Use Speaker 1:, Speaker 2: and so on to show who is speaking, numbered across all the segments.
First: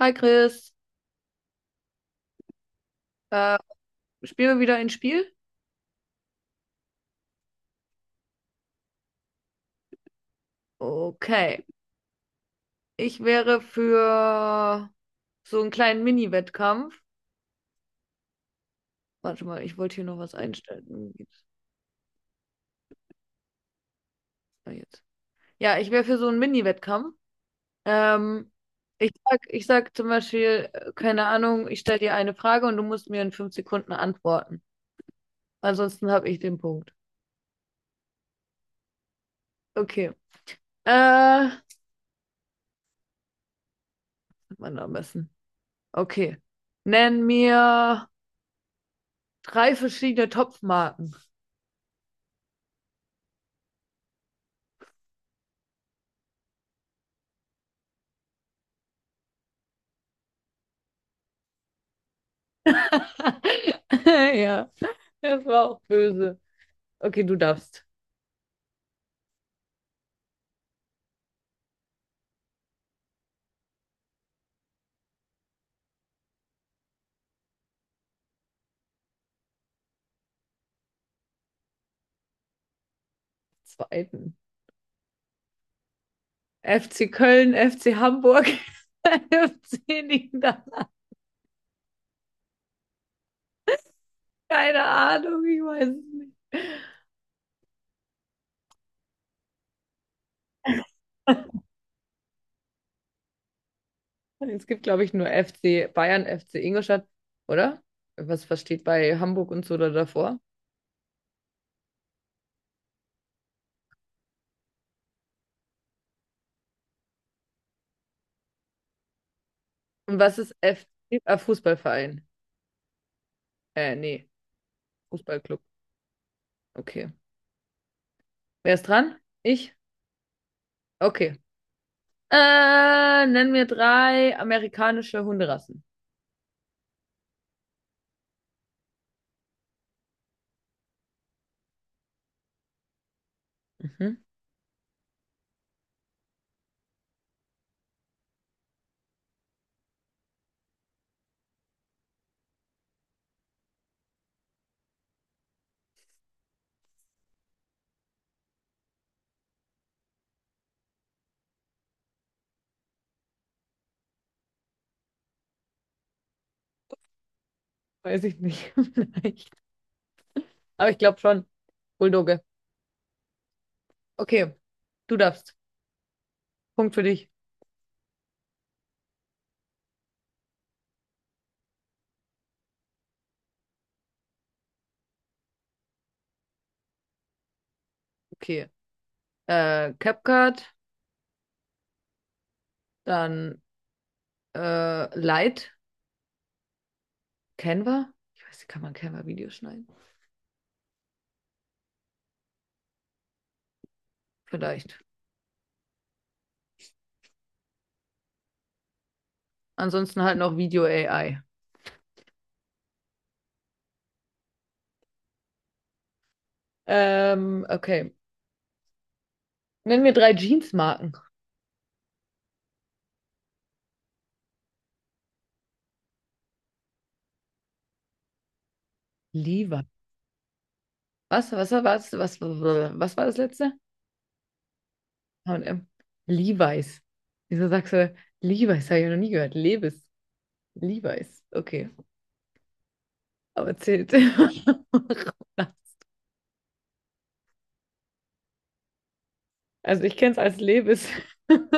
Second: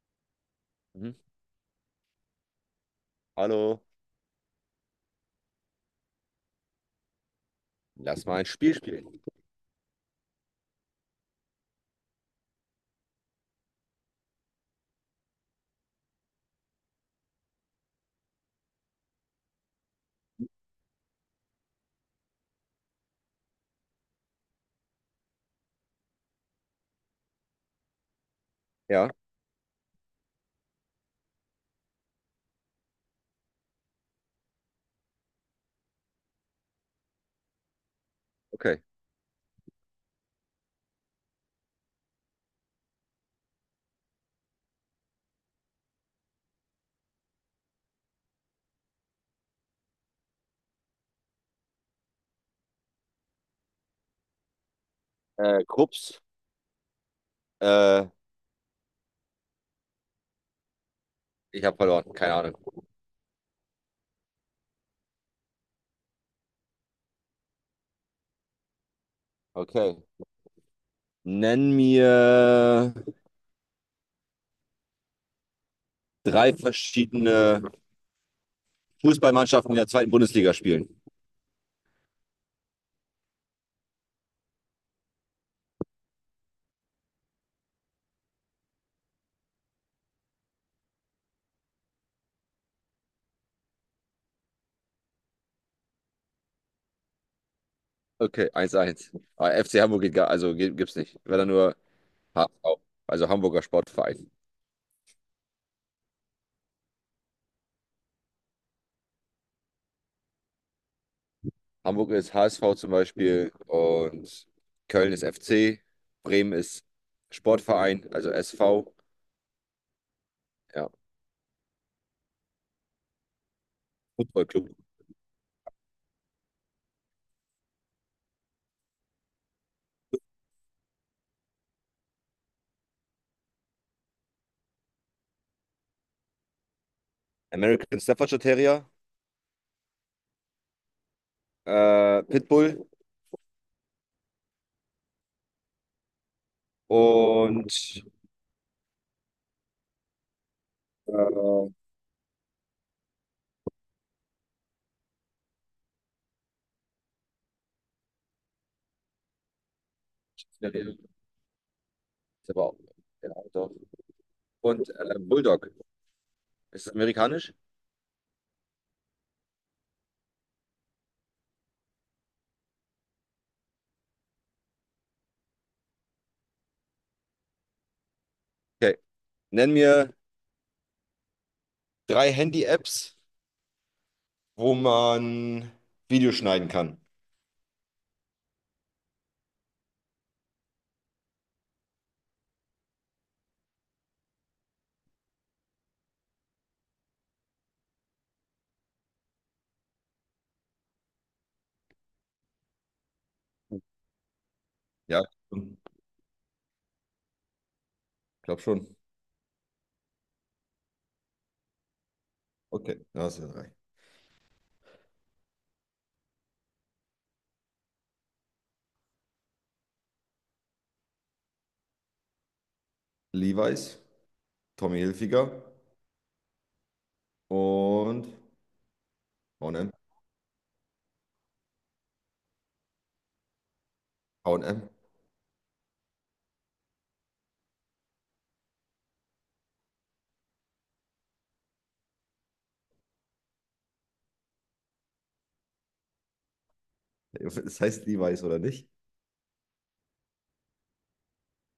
Speaker 1: Hi Chris,
Speaker 2: Mhm.
Speaker 1: äh,
Speaker 2: Hallo,
Speaker 1: spielen wir wieder ein Spiel?
Speaker 2: lass mal ein Spiel spielen.
Speaker 1: Okay, ich wäre für so einen kleinen Mini-Wettkampf. Warte mal, ich wollte hier noch was einstellen. Wo geht's? Ah, jetzt. Ja, ich wäre für so einen Mini-Wettkampf. Ähm,
Speaker 2: Ja.
Speaker 1: ich sag zum Beispiel, keine Ahnung, ich stelle dir eine Frage und du musst mir in 5 Sekunden antworten. Ansonsten habe ich den Punkt.
Speaker 2: Okay,
Speaker 1: Okay. Was hat man da am besten? Okay. Nenn mir drei verschiedene Topfmarken.
Speaker 2: Krups, äh, ich habe verloren, keine Ahnung.
Speaker 1: Ja, das war auch böse. Okay, du darfst
Speaker 2: Okay. Nenn mir drei verschiedene Fußballmannschaften, die in der zweiten Bundesliga spielen.
Speaker 1: zweiten. FC Köln, FC Hamburg, FC liegen da. Keine Ahnung, ich weiß es nicht.
Speaker 2: Okay, eins eins. Aber FC Hamburg geht gar, also gibt's nicht. Wäre dann nur HSV, also Hamburger Sportverein.
Speaker 1: Es gibt, glaube ich, nur FC Bayern, FC Ingolstadt, oder? Was steht bei Hamburg und so da davor?
Speaker 2: Hamburg ist HSV zum Beispiel und Köln ist FC, Bremen ist Sportverein, also SV,
Speaker 1: Und was ist
Speaker 2: ja,
Speaker 1: FC? Ah, Fußballverein. Nee,
Speaker 2: Footballclub.
Speaker 1: Fußballclub. Okay. Wer ist dran? Ich? Okay. Nenn mir drei amerikanische Hunderassen.
Speaker 2: American Staffordshire Terrier, Pitbull
Speaker 1: Mhm.
Speaker 2: und äh, ist aber auch- der doch. Und Bulldog. Ist das amerikanisch?
Speaker 1: Weiß ich nicht. Vielleicht. Aber ich glaube schon. Bulldogge. Okay, du darfst. Punkt für dich.
Speaker 2: Okay. Nenn mir drei Handy-Apps, wo man Videos schneiden kann.
Speaker 1: Okay. CapCut, dann Light, Canva. Ich weiß nicht, kann man Canva-Videos schneiden? Vielleicht.
Speaker 2: Ja, ich glaube schon.
Speaker 1: Ansonsten halt noch Video-AI.
Speaker 2: Okay, das sind drei.
Speaker 1: Okay. Nenn mir drei Jeansmarken.
Speaker 2: Levi's, Tommy Hilfiger und H und
Speaker 1: Levi's.
Speaker 2: M.
Speaker 1: Was war das letzte?
Speaker 2: H und M.
Speaker 1: H&M. Levi's. Wieso sagst du Levi's? Habe ich noch nie gehört. Levis. Levi's. Okay. Aber zählt.
Speaker 2: Das heißt Levi's oder nicht?
Speaker 1: Also ich kenne es als Levis. Wenn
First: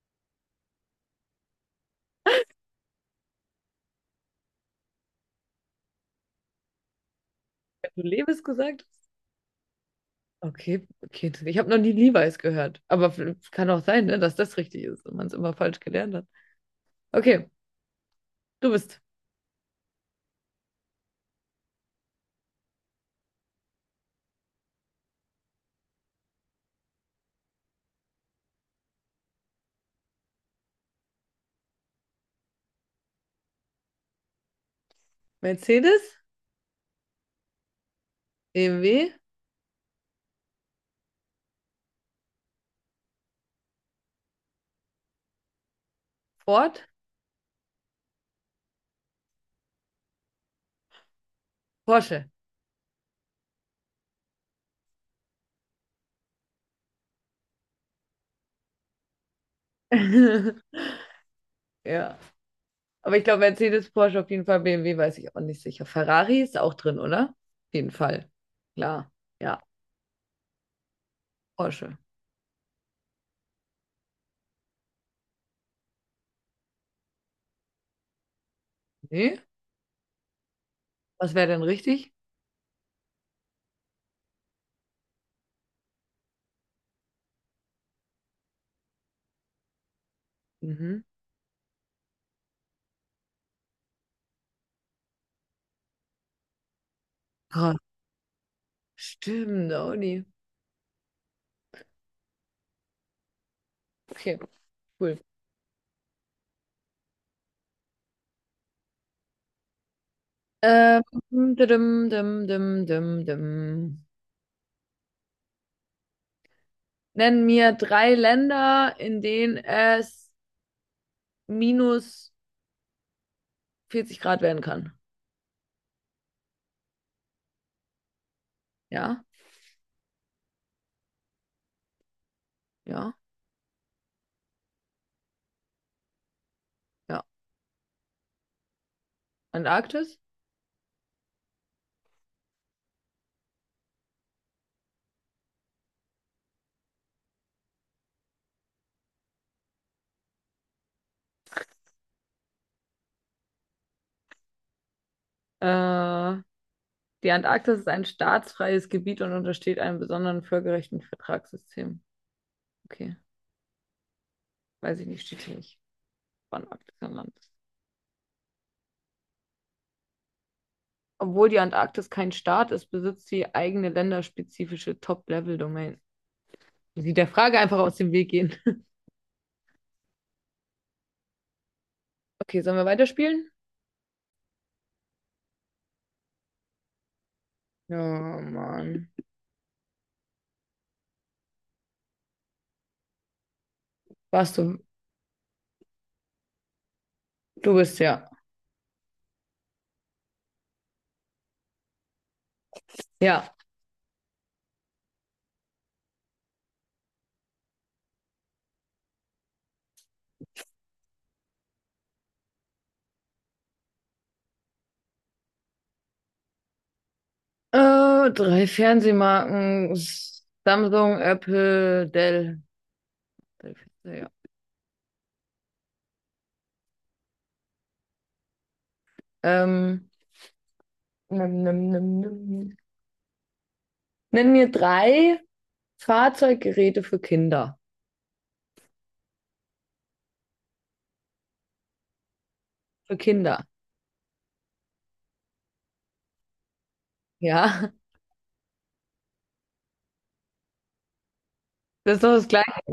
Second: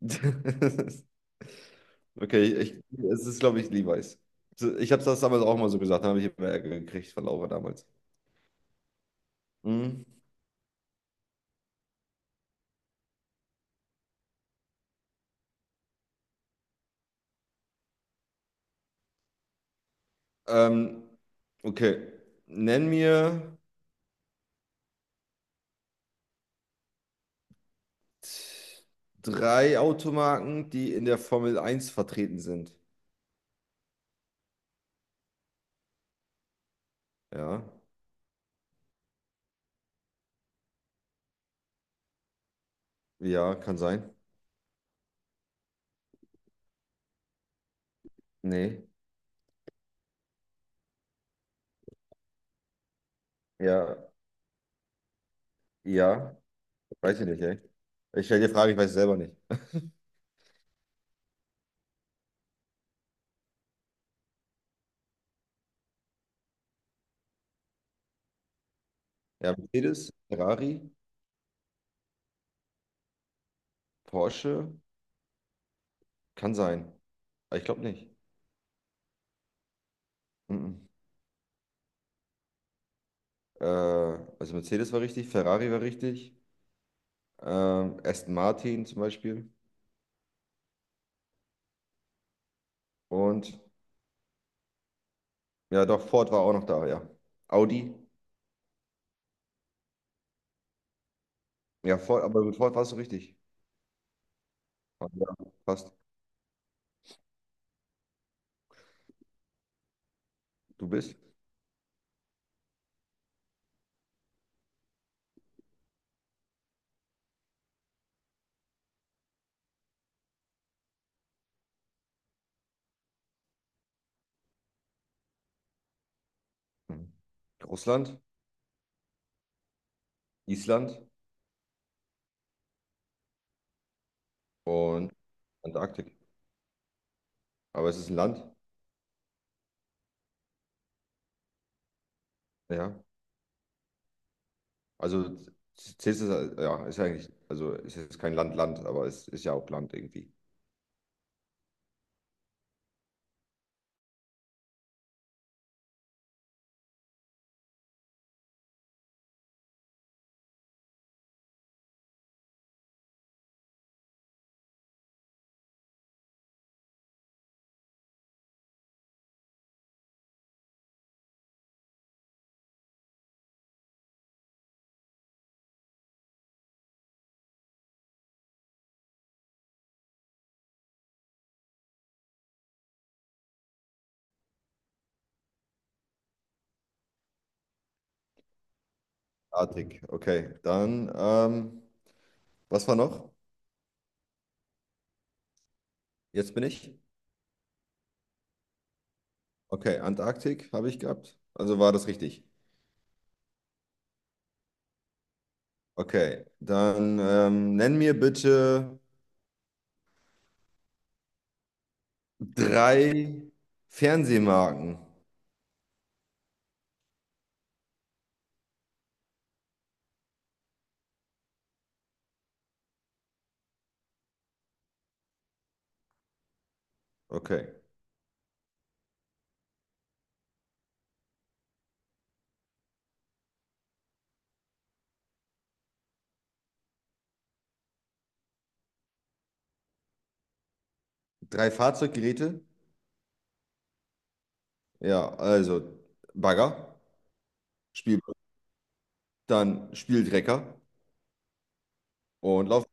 Speaker 2: Okay, es ist, glaube ich, Levi's. So, ich habe das damals auch mal so gesagt, da habe ich immer Ärger gekriegt von Laura damals.
Speaker 1: du Levis gesagt hast?
Speaker 2: Mhm.
Speaker 1: Okay, okay. Ich habe noch nie Levi's gehört. Aber es kann auch sein, ne, dass das richtig ist und man es immer falsch gelernt hat. Okay, du bist
Speaker 2: Ähm, okay, nenn mir drei Automarken, die in der Formel Eins vertreten sind.
Speaker 1: Mercedes,
Speaker 2: Ja,
Speaker 1: BMW,
Speaker 2: ja, kann sein.
Speaker 1: Ford,
Speaker 2: Nee,
Speaker 1: Porsche.
Speaker 2: ja, ja, weiß ich nicht, ey. Ich stelle dir Fragen, ich weiß es selber nicht.
Speaker 1: Ja. Aber ich glaube, Mercedes, Porsche auf jeden Fall, BMW weiß ich auch nicht sicher. Ferrari ist auch drin, oder? Auf jeden Fall. Klar.
Speaker 2: Ja,
Speaker 1: Ja.
Speaker 2: Mercedes, Ferrari,
Speaker 1: Porsche.
Speaker 2: Porsche, kann sein. Aber ich glaube nicht.
Speaker 1: Nee?
Speaker 2: Mhm.
Speaker 1: Was wäre denn richtig?
Speaker 2: Also Mercedes war richtig, Ferrari war richtig. Aston Martin zum Beispiel.
Speaker 1: Mhm.
Speaker 2: Und ja, doch, Ford war auch noch da, ja.
Speaker 1: Krass.
Speaker 2: Audi.
Speaker 1: Stimmt, Audi.
Speaker 2: Ja, Ford, aber mit Ford warst du richtig.
Speaker 1: Okay,
Speaker 2: Aber
Speaker 1: cool.
Speaker 2: ja, fast. Du
Speaker 1: Ähm,
Speaker 2: bist.
Speaker 1: dim, dim. Nenn mir drei Länder, in denen es minus 40 Grad werden kann.
Speaker 2: Hm, Russland,
Speaker 1: Ja?
Speaker 2: Island
Speaker 1: Ja?
Speaker 2: und Antarktik.
Speaker 1: Ja.
Speaker 2: Aber es ist ein Land,
Speaker 1: Antarktis?
Speaker 2: ja. Also zählst du es, ja, ist ja eigentlich, also es ist jetzt kein Land, Land, aber es ist ja auch Land irgendwie.
Speaker 1: Äh, Die Antarktis ist ein staatsfreies Gebiet und untersteht einem besonderen völkerrechtlichen Vertragssystem. Okay, weiß ich nicht, steht hier nicht, wann Arktis ein Land ist. Obwohl die Antarktis kein Staat ist, besitzt sie eigene länderspezifische Top-Level-Domain. Sie der Frage einfach aus dem Weg gehen. Okay, sollen wir weiterspielen? Ja, Mann.
Speaker 2: Antarktik, okay. Dann, was war noch?
Speaker 1: Warst du?
Speaker 2: Jetzt bin ich.
Speaker 1: Du bist ja.
Speaker 2: Okay, Antarktik habe ich gehabt. Also war das richtig.
Speaker 1: Ja.
Speaker 2: Okay, dann nenn mir bitte drei Fernsehmarken.
Speaker 1: Drei Fernsehmarken. Samsung, Apple, Dell. Drei Fernseher, ja.
Speaker 2: Okay.
Speaker 1: Ähm, nimm. Nenn mir drei Fahrzeuggeräte für Kinder.
Speaker 2: Drei Fahrzeuggeräte?
Speaker 1: Für Kinder.
Speaker 2: Ja, also Bagger,
Speaker 1: Ja.
Speaker 2: Spiel, dann Spieldrecker
Speaker 1: Das ist doch das
Speaker 2: und
Speaker 1: Gleiche.
Speaker 2: Lauf.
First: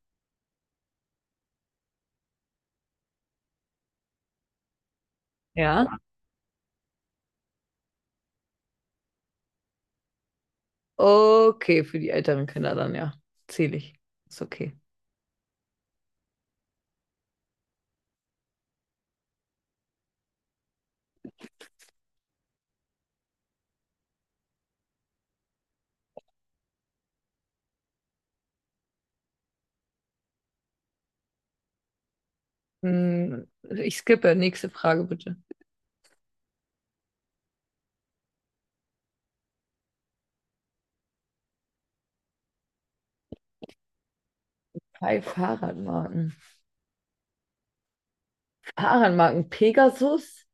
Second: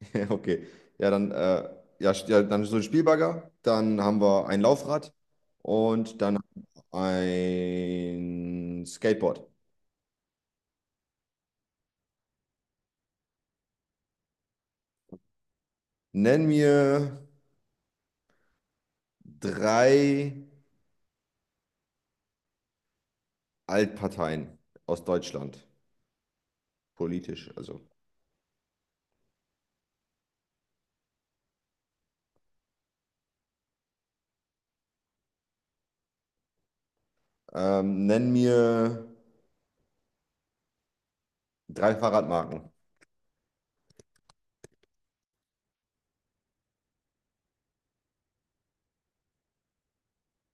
Speaker 2: Ja, okay. Ja, dann, ja, dann so ein Spielbagger, dann haben wir ein Laufrad
Speaker 1: Ja.
Speaker 2: und dann ein Skateboard.
Speaker 1: Okay, für die älteren Kinder dann, ja. Zähle ich. Ist okay.
Speaker 2: Nenn mir drei Altparteien aus Deutschland, politisch, also.
Speaker 1: Hm, ich skippe. Nächste Frage bitte.
Speaker 2: Nenn mir drei Fahrradmarken.
Speaker 1: Drei Fahrradmarken. Fahrradmarken. Pegasus,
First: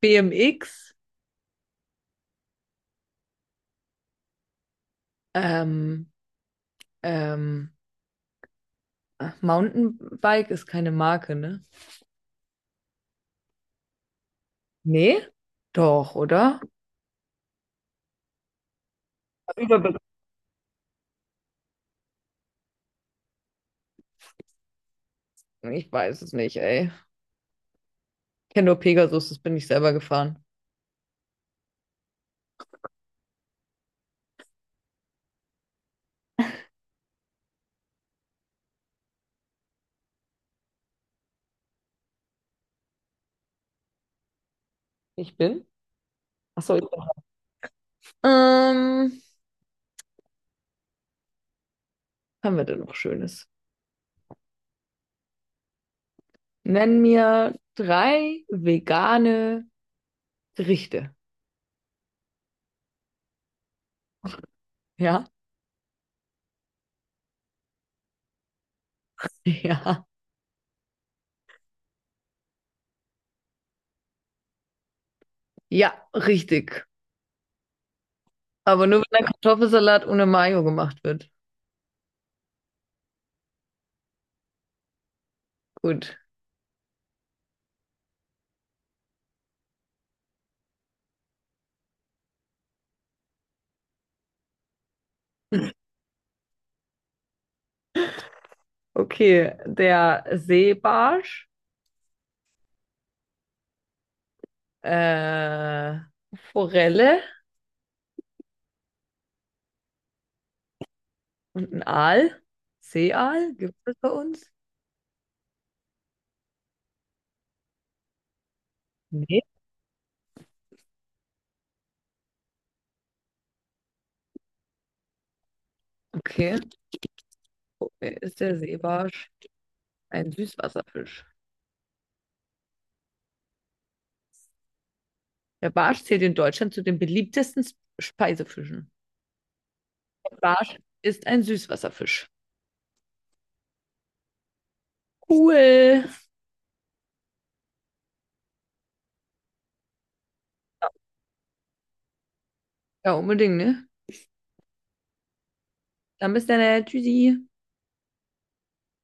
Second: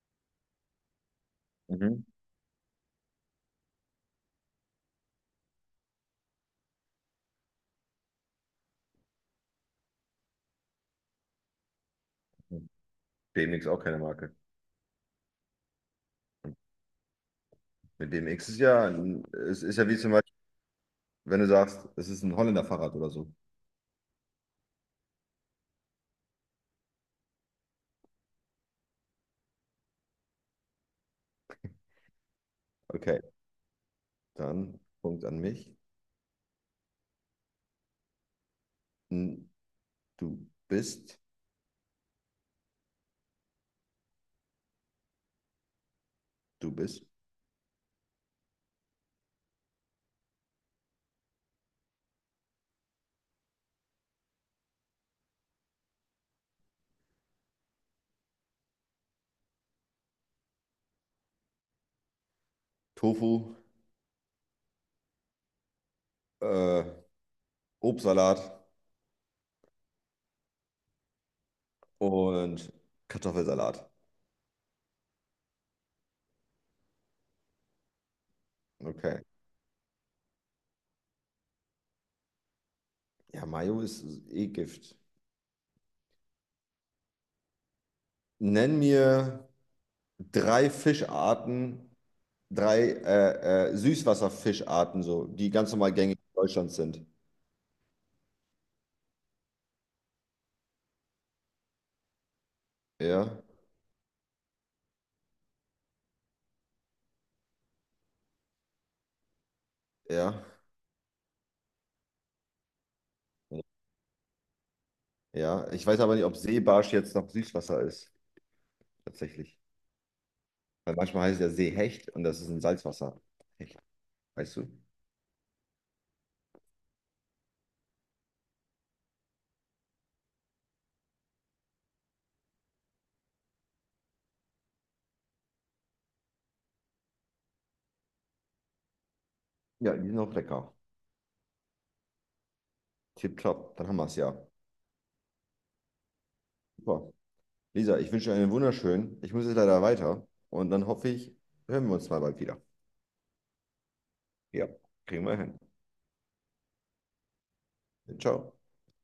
Speaker 1: BMX,
Speaker 2: Mhm.
Speaker 1: ähm, ähm, ach, Mountainbike ist keine Marke, ne?
Speaker 2: BMX auch keine Marke.
Speaker 1: Nee? Doch, oder?
Speaker 2: Mit BMX ist ja, es ist ja
Speaker 1: Überbe
Speaker 2: wie zum Beispiel, wenn du sagst, es ist ein Holländer Fahrrad oder so.
Speaker 1: ich weiß es nicht, ey. Ich kenne nur Pegasus, das bin ich selber gefahren.
Speaker 2: Okay, dann Punkt an mich. Hm, Du bist,
Speaker 1: Ich bin?
Speaker 2: du
Speaker 1: Achso, ich bin.
Speaker 2: bist.
Speaker 1: Ähm, was haben wir denn noch Schönes? Nenn mir drei vegane Gerichte.
Speaker 2: Tofu,
Speaker 1: Ja?
Speaker 2: äh, Obstsalat
Speaker 1: Ja.
Speaker 2: und Kartoffelsalat.
Speaker 1: Ja, richtig. Aber nur wenn
Speaker 2: Okay.
Speaker 1: ein Kartoffelsalat ohne Mayo gemacht wird.
Speaker 2: Ja, Mayo ist eh Gift.
Speaker 1: Gut.
Speaker 2: Nenn mir drei Fischarten, drei Süßwasserfischarten, so, die ganz normal gängig in Deutschland sind.
Speaker 1: Okay, der Seebarsch,
Speaker 2: Ja,
Speaker 1: äh, Forelle
Speaker 2: ja,
Speaker 1: und ein Aal. Seeaal, gibt es bei uns?
Speaker 2: ja. Ich weiß aber nicht, ob Seebarsch jetzt noch Süßwasser ist,
Speaker 1: Nee.
Speaker 2: tatsächlich. Weil manchmal heißt es ja Seehecht und das ist ein Salzwasserhecht, weißt du?
Speaker 1: Okay. Okay, ist der Seebarsch ein Süßwasserfisch? Der Barsch zählt in Deutschland zu den beliebtesten Speisefischen.
Speaker 2: Ja, die sind auch lecker.
Speaker 1: Barsch ist ein Süßwasserfisch.
Speaker 2: Tipptopp, dann haben wir es ja.
Speaker 1: Cool.
Speaker 2: Super. Lisa, ich wünsche dir einen wunderschönen. Ich muss jetzt leider weiter und dann hoffe ich, hören wir uns mal bald wieder.
Speaker 1: Ja, unbedingt, ne?
Speaker 2: Ja, kriegen wir hin.
Speaker 1: Dann bis dann. Tschüssi.
Speaker 2: Ciao.